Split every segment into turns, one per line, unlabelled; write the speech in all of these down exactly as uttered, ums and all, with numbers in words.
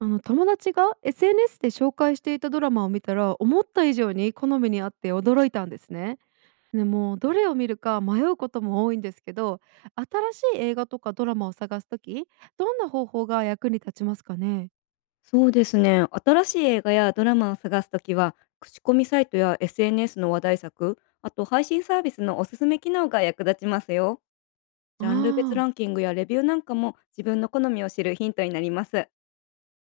あの友達が エスエヌエス で紹介していたドラマを見たら思った以上に好みにあって驚いたんですね。でもうどれを見るか迷うことも多いんですけど、新しい映画とかドラマを探すときどんな方法が役に立ちますかね？
そうですね。新しい映画やドラマを探すときは、口コミサイトや エスエヌエス の話題作、あと配信サービスのおすすめ機能が役立ちますよ。
あ
ジャンル別
ー、
ランキングやレビューなんかも自分の好みを知るヒントになります。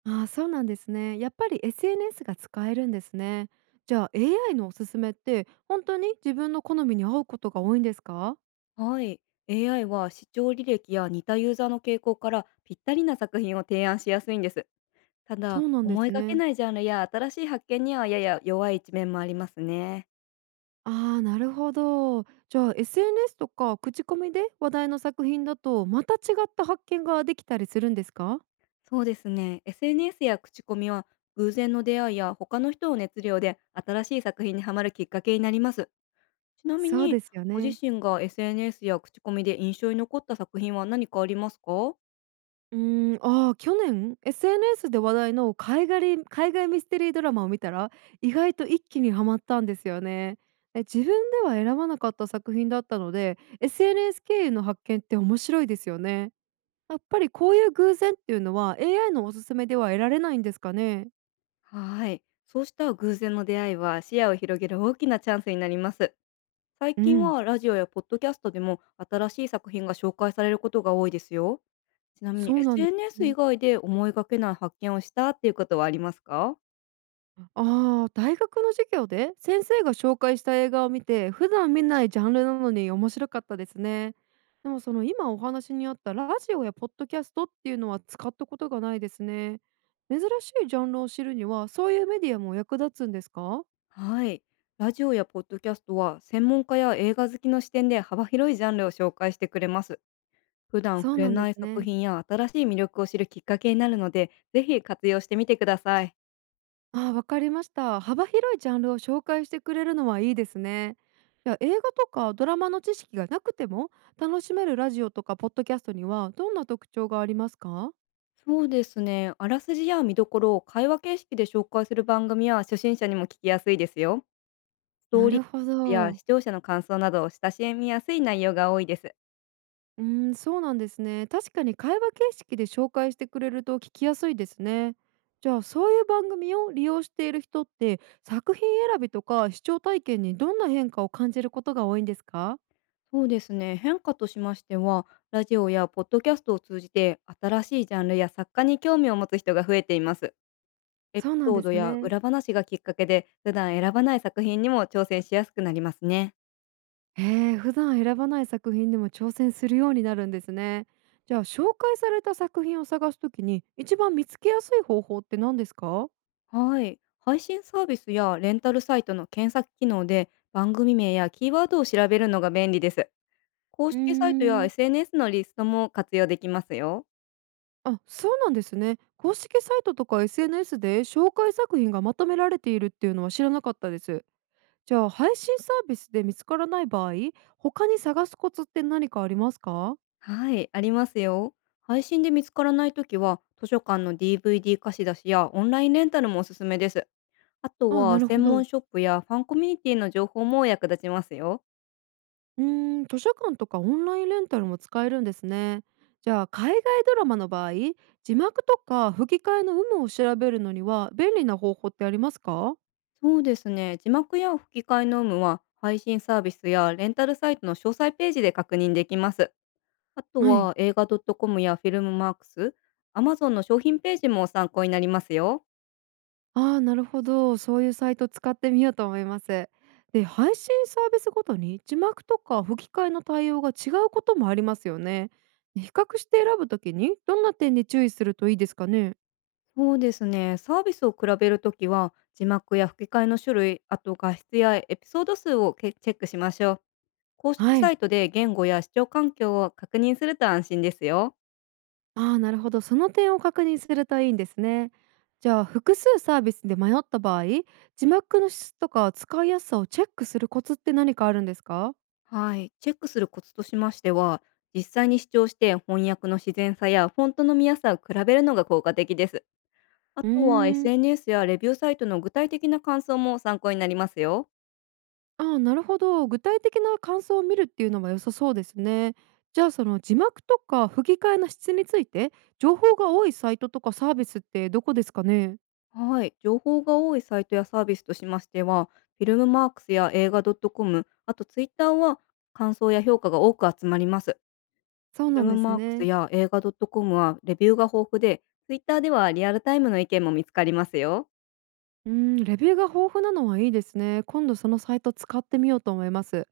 あー、そうなんですね。やっぱり エスエヌエス が使えるんですね。じゃあ エーアイ のおすすめって本当に自分の好みに合うことが多いんですか？
はい。エーアイ は視聴履歴や似たユーザーの傾向からぴったりな作品を提案しやすいんです。た
そ
だ、
うなんで
思い
す
がけ
ね。
ないジャンルや新しい発見にはやや弱い一面もありますね。
ああ、なるほど。じゃあ エスエヌエス とか口コミで話題の作品だとまた違った発見ができたりするんですか？
そうですね。エスエヌエス や口コミは偶然の出会いや他の人の熱量で新しい作品にはまるきっかけになります。ちなみ
そう
に、
ですよ
ご自
ね。
身が エスエヌエス や口コミで印象に残った作品は何かありますか？
うーん、ああ、去年 エスエヌエス で話題の海外海外ミステリードラマを見たら意外と一気にハマったんですよね。え、自分では選ばなかった作品だったので エスエヌエス 経由の発見って面白いですよね。やっぱりこういう偶然っていうのは エーアイ のおすすめでは得られないんですかね？
はい。そうした偶然の出会いは視野を広げる大きなチャンスになります。最
う
近
ん、
はラジオやポッドキャストでも新しい作品が紹介されることが多いですよ。ちなみに、
そうなんです
エスエヌエス 以
ね。
外で思いがけない発見をしたっていうことはありますか？
ああ、大学の授業で先生が紹介した映画を見て、普段見ないジャンルなのに面白かったですね。でもその今お話にあったラジオやポッドキャストっていうのは使ったことがないですね。珍しいジャンルを知るにはそういうメディアも役立つんですか？
はい。ラジオやポッドキャストは専門家や映画好きの視点で幅広いジャンルを紹介してくれます。普段
そ
触
う
れ
なんで
な
す
い作
ね。
品や新しい魅力を知るきっかけになるので、ぜひ活用してみてください。
ああ、わかりました。幅広いジャンルを紹介してくれるのはいいですね。じゃあ映画とかドラマの知識がなくても楽しめるラジオとかポッドキャストにはどんな特徴がありますか？
そうですね。あらすじや見どころを会話形式で紹介する番組は初心者にも聞きやすいですよ。スト
な
ー
る
リ
ほ
ーや
ど。
視聴者の感想など、親しみやすい内容が多いです。
うーん、そうなんですね。確かに会話形式で紹介してくれると聞きやすいですね。じゃあそういう番組を利用している人って作品選びとか視聴体験にどんな変化を感じることが多いんですか？
そうですね。変化としましては、ラジオやポッドキャストを通じて新しいジャンルや作家に興味を持つ人が増えています。エピ
そうなん
ソー
で
ド
す
や
ね。
裏話がきっかけで、普段選ばない作品にも挑戦しやすくなりますね。
へえ、普段選ばない作品でも挑戦するようになるんですね。じゃあ紹介された作品を探すときに一番見つけやすい方法って何ですか？
はい。配信サービスやレンタルサイトの検索機能で番組名やキーワードを調べるのが便利です。公
うー
式サイトや
ん。
エスエヌエス のリストも活用できますよ。
あ、そうなんですね。公式サイトとか エスエヌエス で紹介作品がまとめられているっていうのは知らなかったです。じゃあ配信サービスで見つからない場合、他に探すコツって何かありますか？
はい、ありますよ。配信で見つからないときは、図書館の ディーブイディー 貸し出しやオンラインレンタルもおすすめです。あと
あ、な
は、
るほ
専
ど。
門ショップやファンコミュニティの情報も役立ちますよ。
うーん、図書館とかオンラインレンタルも使えるんですね。じゃあ海外ドラマの場合、字幕とか吹き替えの有無を調べるのには便利な方法ってありますか？
そうですね。字幕や吹き替えの有無は配信サービスやレンタルサイトの詳細ページで確認できます。あと
はい。
は、映画 .com やフィルムマークス、アマゾン の商品ページも参考になりますよ。
ああ、なるほど。そういうサイト使ってみようと思います。で、配信サービスごとに字幕とか吹き替えの対応が違うこともありますよね。比較して選ぶときにどんな点で注意するといいですかね。
そうですね。サービスを比べるときは字幕や吹き替えの種類、あと画質やエピソード数をけチェックしましょう。公式
は
サ
い。
イトで言語や視聴環境を確認すると安心ですよ。
ああ、なるほど。その点を確認するといいんですね。じゃあ、複数サービスで迷った場合、字幕の質とか使いやすさをチェックするコツって何かあるんですか？
はい、チェックするコツとしましては、実際に視聴して翻訳の自然さやフォントの見やすさを比べるのが効果的です。あ
う
とは、
ーん。
エスエヌエス やレビューサイトの具体的な感想も参考になりますよ。
ああ、なるほど。具体的な感想を見るっていうのは良さそうですね。じゃあその字幕とか吹き替えの質について情報が多いサイトとかサービスってどこですかね？
はい、情報が多いサイトやサービスとしましては、フィルムマークスや映画 .com、あと Twitter は感想や評価が多く集まります。
そう
フィ
な
ル
ん
ム
です
マークス
ね。
や映画 .com はレビューが豊富で、Twitter ではリアルタイムの意見も見つかりますよ。
うん、レビューが豊富なのはいいですね。今度そのサイト使ってみようと思います。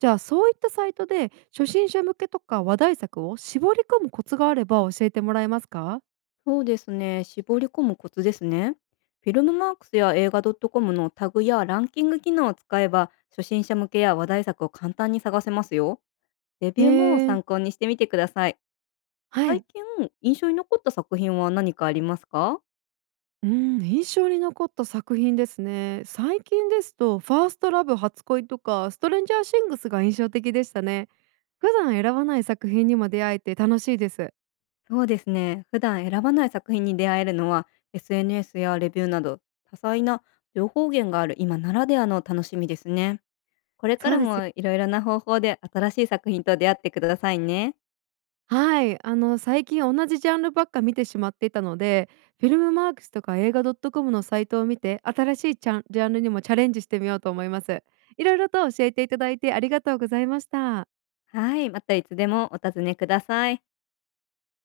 じゃあそういったサイトで初心者向けとか話題作を絞り込むコツがあれば教えてもらえますか？
そうですね。絞り込むコツですね。フィルムマークスや映画 .com のタグやランキング機能を使えば、初心者向けや話題作を簡単に探せますよ。レ
へ
ビューも
えー、
参考にしてみてください。
は
最
い。
近、印象に残った作品は何かありますか？
うん、印象に残った作品ですね。最近ですと「ファーストラブ初恋」とか「ストレンジャーシングス」が印象的でしたね。普段選ばない作品にも出会えて楽しいです。
そうですね。普段選ばない作品に出会えるのは、エスエヌエス やレビューなど、多彩な情報源がある今ならではの楽しみですね。これか
そ
ら
うですよ。
もいろいろな方法で新しい作品と出会ってくださいね。
はい、あの最近同じジャンルばっか見てしまっていたので、フィルムマークスとかえいがどっとこむ のサイトを見て、新しいチャンジャンルにもチャレンジしてみようと思います。いろいろと教えていただいてありがとうございました。
はい、またいつでもお尋ねください。